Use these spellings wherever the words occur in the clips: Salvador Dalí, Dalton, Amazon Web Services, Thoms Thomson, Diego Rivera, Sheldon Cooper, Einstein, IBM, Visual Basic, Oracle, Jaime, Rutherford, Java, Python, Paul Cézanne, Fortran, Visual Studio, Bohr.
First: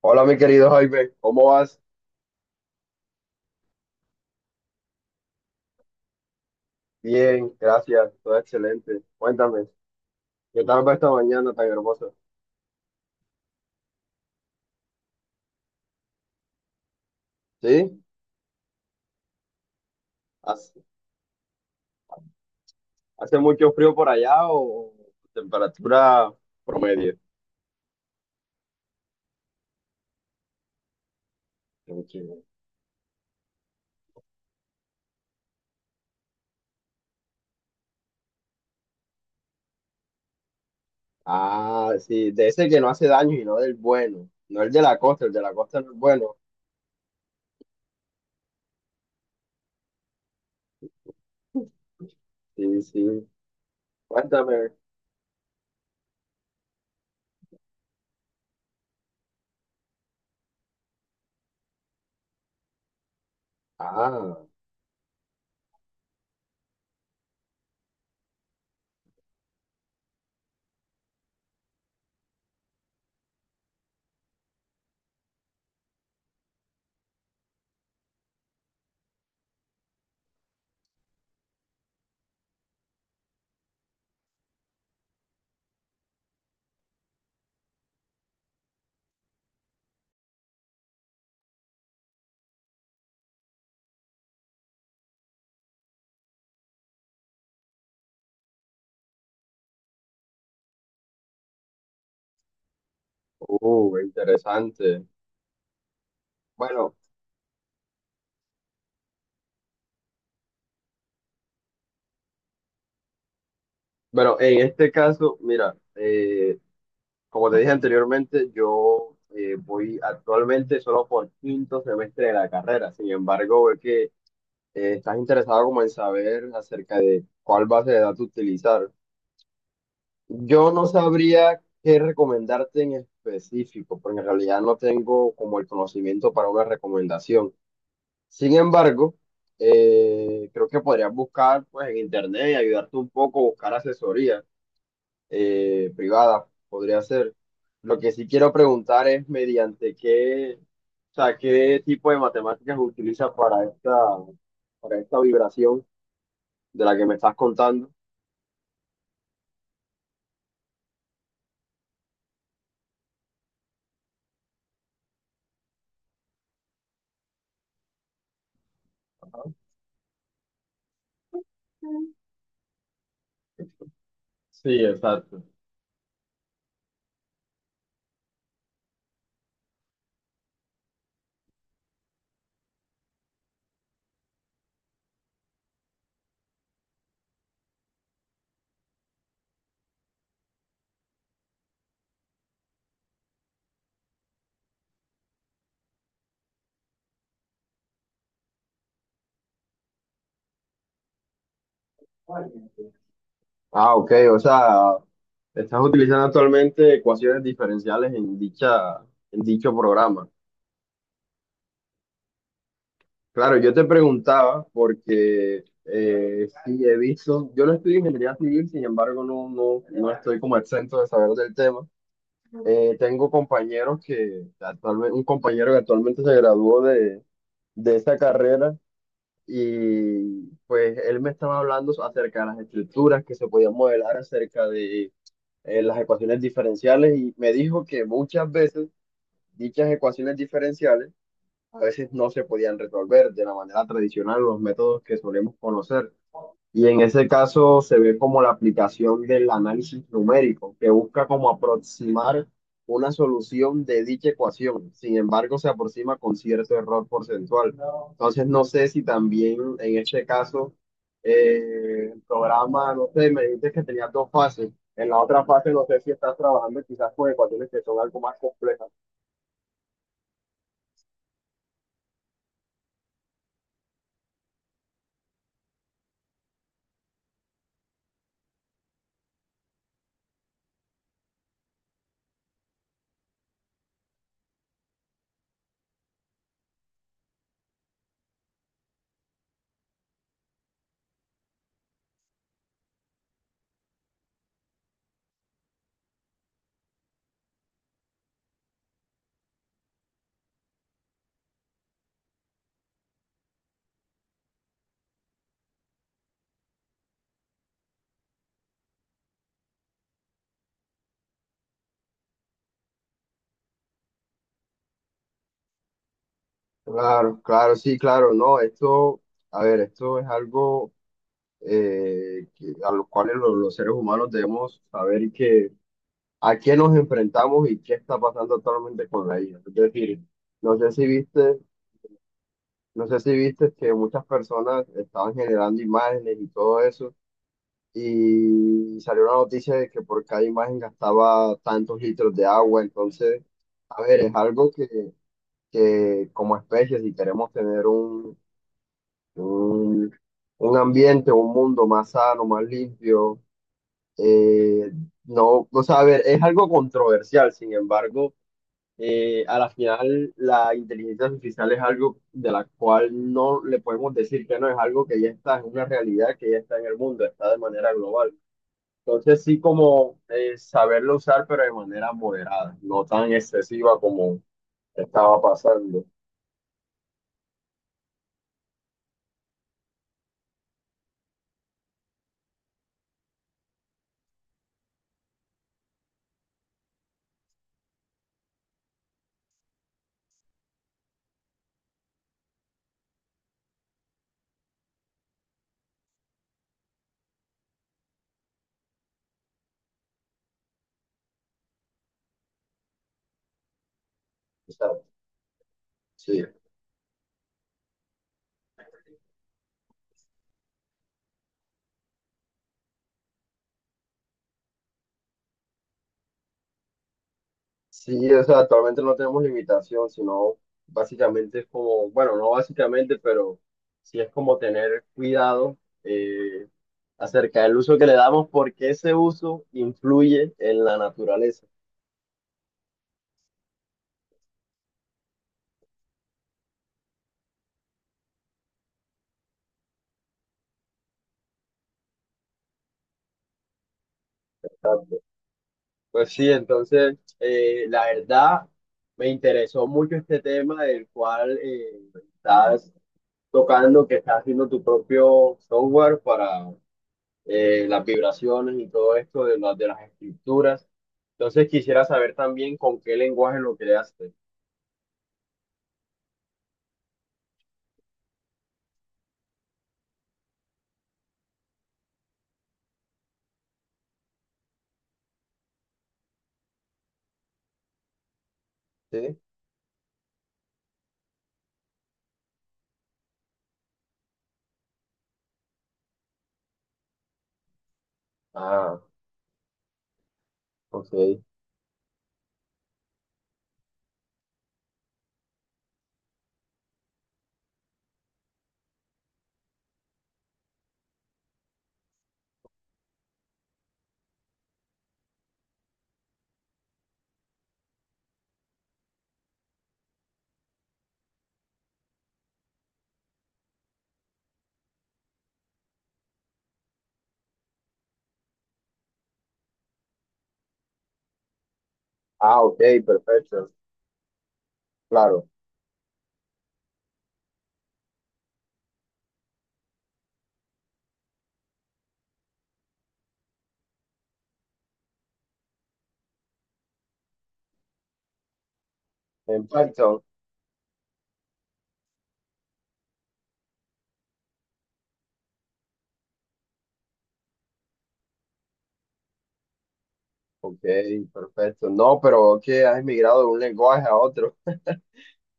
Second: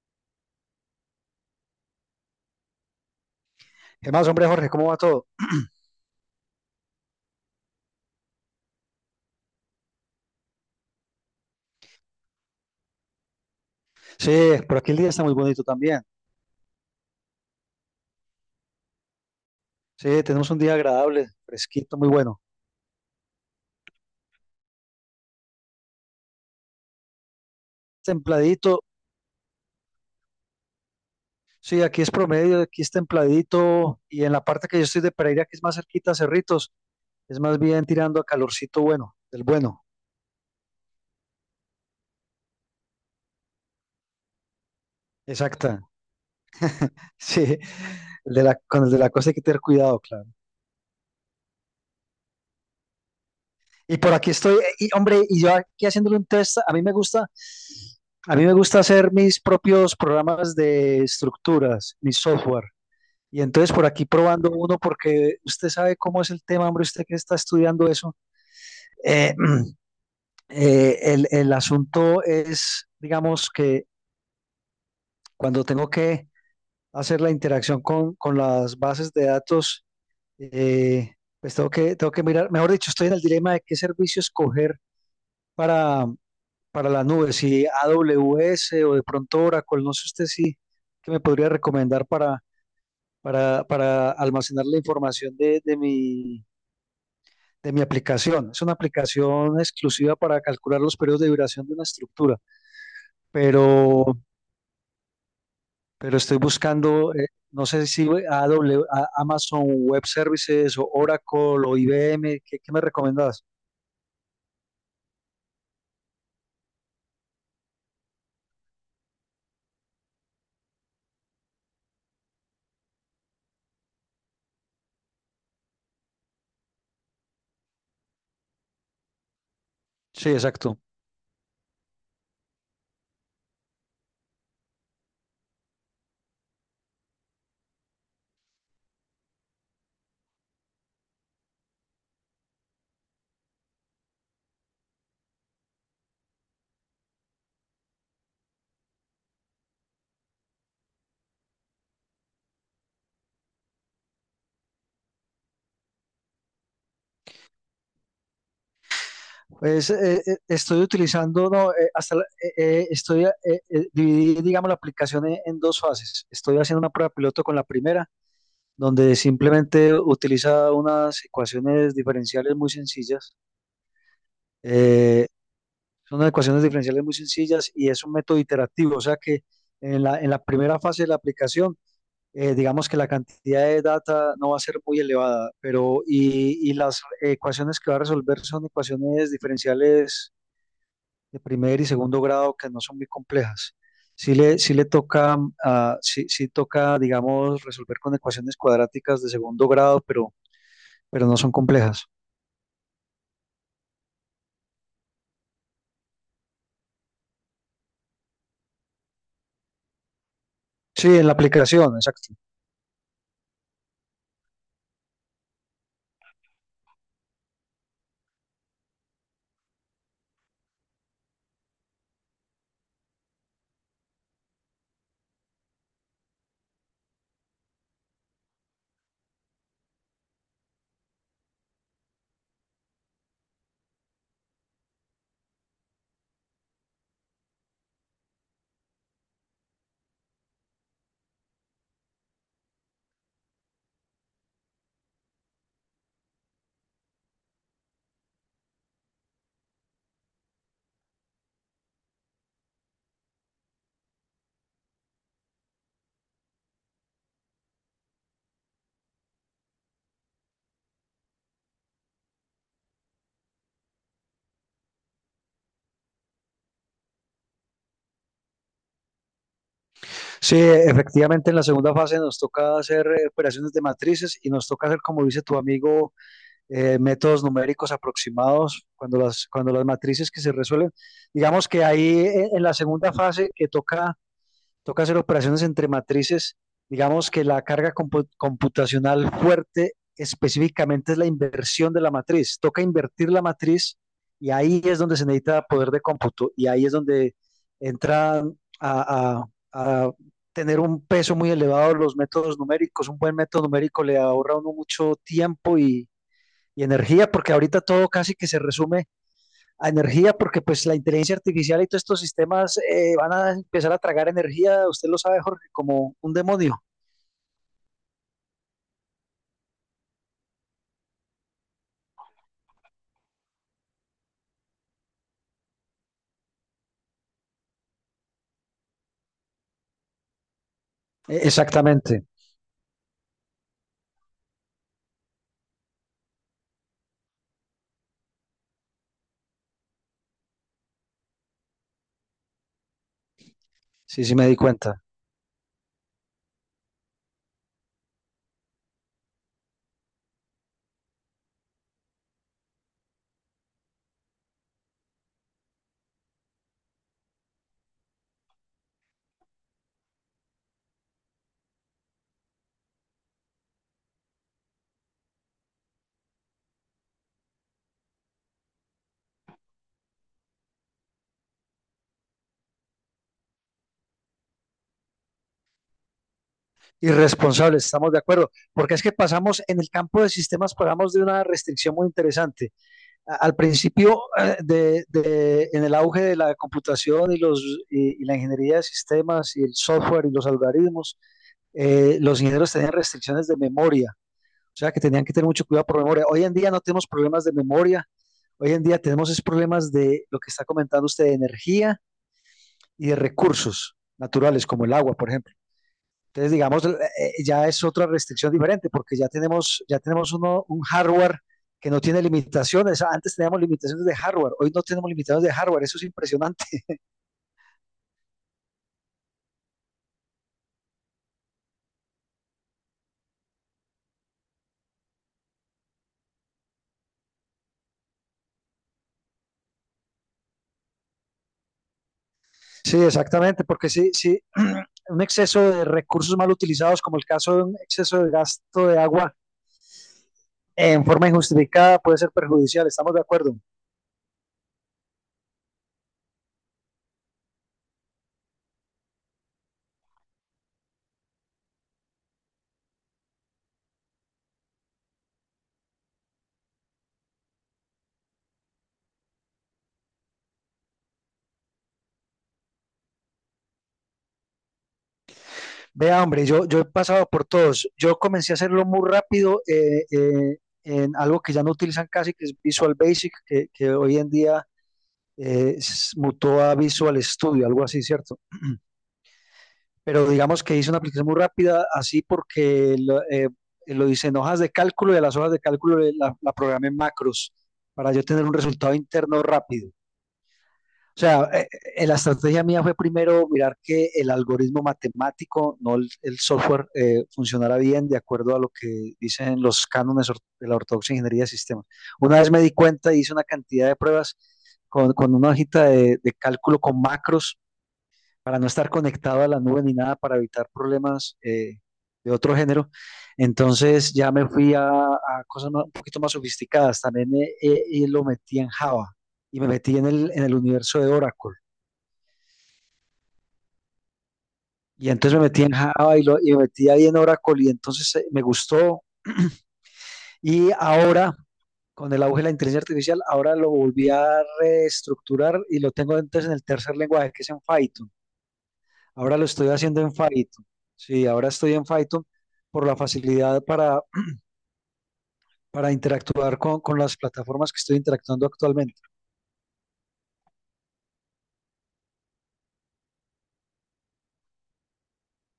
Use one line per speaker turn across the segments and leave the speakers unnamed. Hola, mi querido Jaime, ¿cómo vas?
¿Qué más, hombre, Jorge? ¿Cómo va todo?
Bien, gracias, todo excelente. Cuéntame, ¿qué tal va esta mañana tan hermosa?
Sí, por aquí el día está muy bonito también.
¿Sí?
Sí, tenemos un día
¿Hace,
agradable, fresquito, muy bueno.
hace mucho frío por allá o temperatura promedio?
Templadito, sí, aquí es
Tranquilo.
promedio, aquí es templadito. Y en la parte que yo estoy de Pereira, que es más cerquita a Cerritos, es más bien tirando a calorcito bueno, del bueno.
Ah, sí, de ese que no hace daño y no del bueno, no el de la costa, el de la
Exacta.
costa no es bueno.
Sí, el de la, con el de la cosa hay que tener cuidado, claro.
Sí, sí,
Y por aquí estoy,
cuéntame.
y, hombre, y yo aquí haciéndole un test, a mí me gusta, a mí me gusta hacer mis propios programas de estructuras, mi software. Y entonces por aquí
Ah,
probando uno, porque usted sabe cómo es el tema, hombre, usted que está estudiando eso. Eh, el asunto es, digamos, que cuando tengo que hacer la interacción con las bases de datos, eh, pues tengo tengo que mirar, mejor dicho, estoy en el dilema de qué servicio escoger para, para la nube, si AWS o de pronto Oracle, no sé usted si qué me podría recomendar para almacenar la información de mi aplicación. Es una aplicación exclusiva para calcular los periodos de duración de una estructura, pero,
interesante.
pero estoy
Bueno,
buscando, no sé si Amazon Web Services o Oracle o IBM, ¿qué, qué me recomendás?
bueno, en este caso, mira, Como te dije anteriormente, yo voy actualmente solo por quinto semestre de la carrera. Sin embargo, veo que estás interesado como en saber acerca de cuál base de datos utilizar.
Sí,
Yo
exacto.
no sabría qué recomendarte en específico, porque en realidad no tengo como el conocimiento para una recomendación. Sin embargo, creo que podrías buscar pues en internet y ayudarte un poco, buscar asesoría privada, podría ser. Lo que sí quiero preguntar es mediante o sea, qué tipo de matemáticas utiliza para para esta vibración de la que me estás contando.
Pues, estoy utilizando, no, estoy, dividí, digamos, la aplicación en dos fases. Estoy haciendo una prueba piloto con la primera, donde
Ajá.
simplemente utiliza unas ecuaciones diferenciales muy sencillas.
Sí,
eh,
exacto.
Son ecuaciones diferenciales muy sencillas y es un método iterativo, o sea que en la primera fase de la aplicación, digamos que la cantidad de data no va a ser muy elevada, pero y las ecuaciones que va a resolver son ecuaciones diferenciales de primer y segundo grado que no son muy complejas. Sí le toca, ah, sí, sí toca, digamos, resolver con ecuaciones cuadráticas de segundo grado, pero no son complejas.
Ah, ok, o sea, estás utilizando actualmente ecuaciones diferenciales en en dicho programa.
Sí, en la aplicación, exacto.
Claro, yo te preguntaba porque sí he visto, yo no estudio ingeniería civil, sin embargo no estoy como exento de saber del tema. Tengo compañeros que un compañero que actualmente se graduó de esa carrera y pues él me estaba hablando acerca de las estructuras que se podían modelar, acerca de las ecuaciones diferenciales y me dijo que muchas veces dichas ecuaciones diferenciales a veces no se podían resolver de la manera tradicional los métodos que solemos conocer. Y en ese caso se ve como la aplicación del análisis numérico, que busca como aproximar una solución de dicha ecuación. Sin embargo, se aproxima con cierto error porcentual. Entonces, no sé si también en este caso el programa, no sé, me dices que tenía dos fases. En la otra fase, no sé si estás trabajando quizás con ecuaciones que son algo más complejas.
Sí, efectivamente en la segunda fase nos toca hacer operaciones de matrices y nos toca hacer, como dice tu amigo, métodos numéricos aproximados cuando las matrices que se resuelven. Digamos que ahí en la segunda fase que toca toca hacer operaciones entre matrices. Digamos que la carga computacional fuerte específicamente es la inversión de la matriz. Toca invertir la matriz y ahí es donde se necesita poder de cómputo y ahí es donde entran a tener un peso muy elevado los métodos numéricos. Un buen método numérico le ahorra a uno mucho tiempo y energía porque ahorita todo casi que se resume a energía, porque pues la inteligencia artificial y todos estos sistemas van a empezar a tragar energía, usted lo sabe, Jorge, como un demonio.
Claro, claro, sí, claro, no, esto, a ver, esto es algo que- a lo cual lo- los seres humanos debemos saber que a qué nos enfrentamos y qué está pasando actualmente con la IA. Es decir, no sé si viste,
Exactamente,
no sé si viste que muchas personas estaban generando imágenes y todo eso, y salió una noticia de que por cada imagen gastaba tantos litros de agua, entonces, a ver,
sí, sí
es
me di
algo
cuenta.
que como especie, si queremos tener un, un ambiente, un mundo más sano, más limpio. eh, no, o sea, a ver, es algo controversial, sin embargo, a la final la inteligencia artificial es algo de la cual no le podemos decir que no, es algo que ya está, es una realidad que ya está en el mundo, está de manera global. Entonces sí como saberlo usar, pero de manera moderada, no tan excesiva como estaba pasando.
Irresponsables, estamos de acuerdo, porque es que pasamos en el campo de sistemas, pasamos de una restricción muy interesante. Al principio, en el auge de la computación y y la ingeniería de sistemas y el software y los algoritmos, los ingenieros tenían restricciones de memoria. O sea que tenían que tener mucho cuidado por memoria. Hoy en día no tenemos problemas de memoria. Hoy en día tenemos es problemas de lo que está comentando usted, de energía y de recursos naturales,
O
como
sea,
el agua, por ejemplo.
sí.
Entonces, digamos, ya es otra restricción diferente, porque ya tenemos uno, un hardware que no tiene limitaciones. Antes teníamos limitaciones de hardware, hoy no tenemos limitaciones de hardware, eso es impresionante.
Sí, o sea, actualmente no tenemos limitación, sino básicamente es como, bueno, no básicamente, pero sí es como tener cuidado eh, acerca del uso que le damos, porque ese uso influye en la naturaleza.
Sí, exactamente, porque sí, sí, un exceso de recursos mal utilizados, como el caso de un exceso de gasto de agua en forma injustificada puede ser perjudicial, estamos de acuerdo.
Exacto. Pues sí, entonces, la verdad, me interesó mucho este tema del cual estás tocando, que estás haciendo tu propio software las vibraciones y todo esto de las escrituras. Entonces quisiera saber también con qué lenguaje lo creaste.
Vea, hombre, yo he pasado por todos. Yo comencé a hacerlo muy rápido en algo que ya no utilizan casi, que es Visual Basic, que hoy en día mutó a Visual Studio, algo así, ¿cierto?
¿Sí?
Pero digamos que hice una aplicación muy rápida, así porque lo hice en hojas de cálculo y a las hojas de cálculo la programé en macros para yo tener un resultado
Ah,
interno rápido. O
ok.
sea, la estrategia mía fue primero mirar que el algoritmo matemático, no el software, funcionara bien de acuerdo a lo que dicen los cánones de la ortodoxa ingeniería de sistemas. Una vez me di cuenta, y hice una cantidad de pruebas con una hojita de cálculo con macros para no estar conectado a la nube ni nada, para evitar problemas de otro género. Entonces ya me fui a cosas un poquito más sofisticadas. También y lo metí en Java y me metí en el universo de Oracle.
Ah, ok, perfecto.
Y entonces me
Claro.
metí en Java y me metí ahí en Oracle y entonces me gustó. Y ahora, con el auge de la inteligencia artificial, ahora lo volví a reestructurar y lo tengo entonces en el tercer lenguaje, que es en Python. Ahora lo
En
estoy haciendo en
Python.
Python. Sí, ahora estoy en Python por la facilidad para interactuar con las plataformas que estoy interactuando actualmente.
Ok, perfecto. No, pero que has migrado de un lenguaje a otro.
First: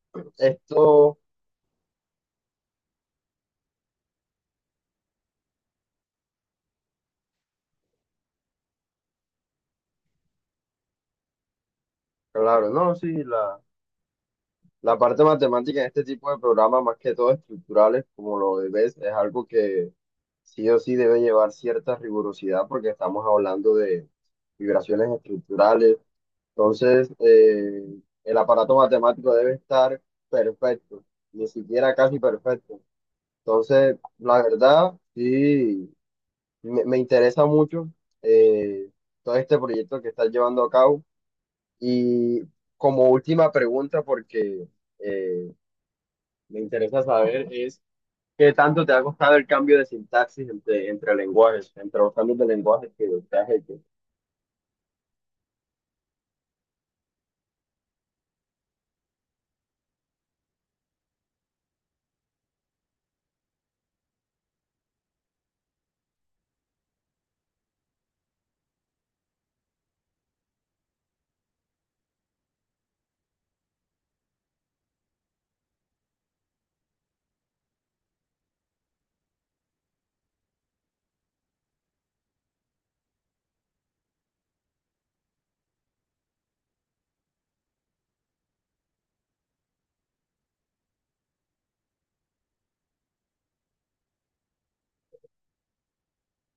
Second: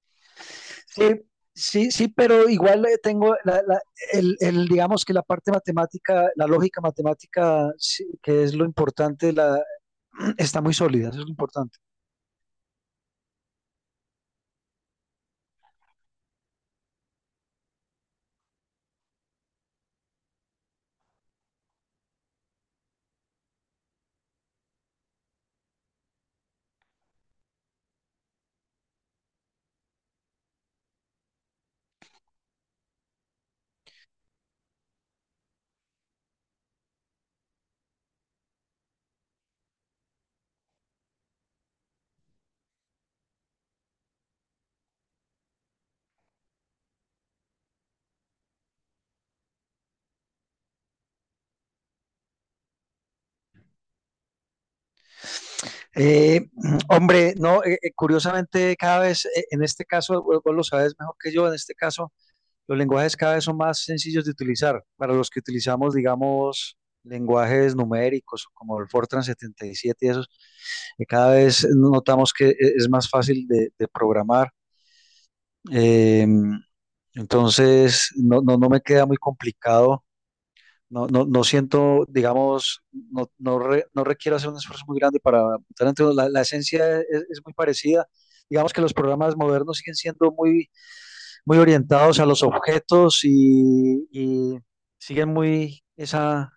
Sí,
Esto,
sí, sí, pero igual tengo digamos que la parte matemática, la lógica matemática, sí, que es lo importante, la, está muy sólida, eso es lo importante.
claro, no, sí, la parte matemática en este tipo de programas, más que todo estructurales, como lo ves, es algo que sí o sí debe llevar cierta rigurosidad porque estamos hablando de vibraciones estructurales. Entonces, el aparato matemático debe estar perfecto, ni siquiera casi perfecto. Entonces, la verdad, sí, me interesa mucho eh, todo este proyecto que estás llevando a cabo. Y como última pregunta, porque... eh, me interesa saber es qué tanto te ha costado el cambio de sintaxis entre lenguajes, entre los cambios de lenguajes que te has hecho.
Eh, hombre, no, curiosamente cada vez, en este caso, vos, vos lo sabes mejor que yo, en este caso, los lenguajes cada vez son más sencillos de utilizar para los que utilizamos, digamos, lenguajes numéricos como el Fortran 77 y esos, que cada vez notamos que es más fácil de programar. Eh, entonces, no, no, no me queda muy complicado. No, no, no siento, digamos, no, no, no requiero hacer un esfuerzo muy grande para votar. Entonces, la esencia es muy parecida. Digamos que los programas modernos siguen siendo muy, muy orientados a los objetos y siguen muy esa,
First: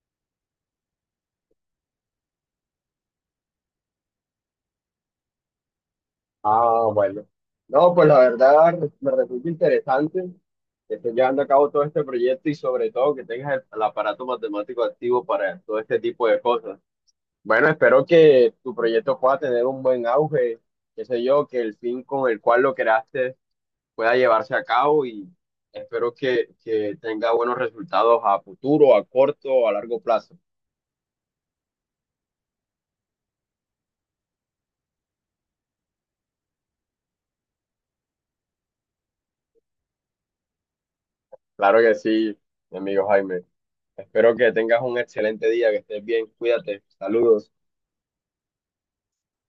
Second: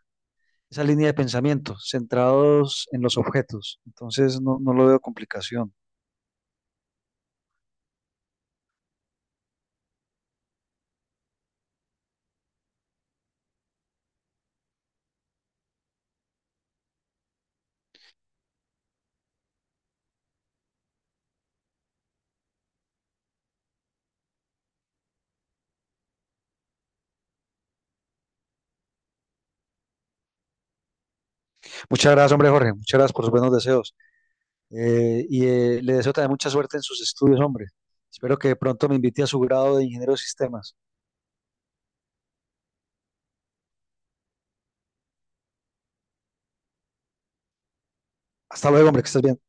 esa línea de pensamiento, centrados en los objetos. Entonces, no, no lo veo complicación.
Ah, bueno. No, pues la verdad me resulta interesante que estés llevando a cabo todo este proyecto y sobre todo que tengas el aparato matemático activo para todo este tipo de cosas. Bueno, espero que tu proyecto pueda tener un buen auge, qué sé yo, que el fin con el cual lo creaste pueda llevarse a cabo y espero que tenga buenos resultados a futuro, a corto o a largo plazo.
Muchas gracias, hombre, Jorge. Muchas gracias por sus buenos deseos. Le deseo también mucha suerte en sus estudios, hombre. Espero que pronto me invite a su grado de ingeniero de sistemas.
Claro que sí, mi amigo Jaime. Espero que tengas un excelente día, que estés bien, cuídate, saludos.
Hasta luego, hombre, que estés bien.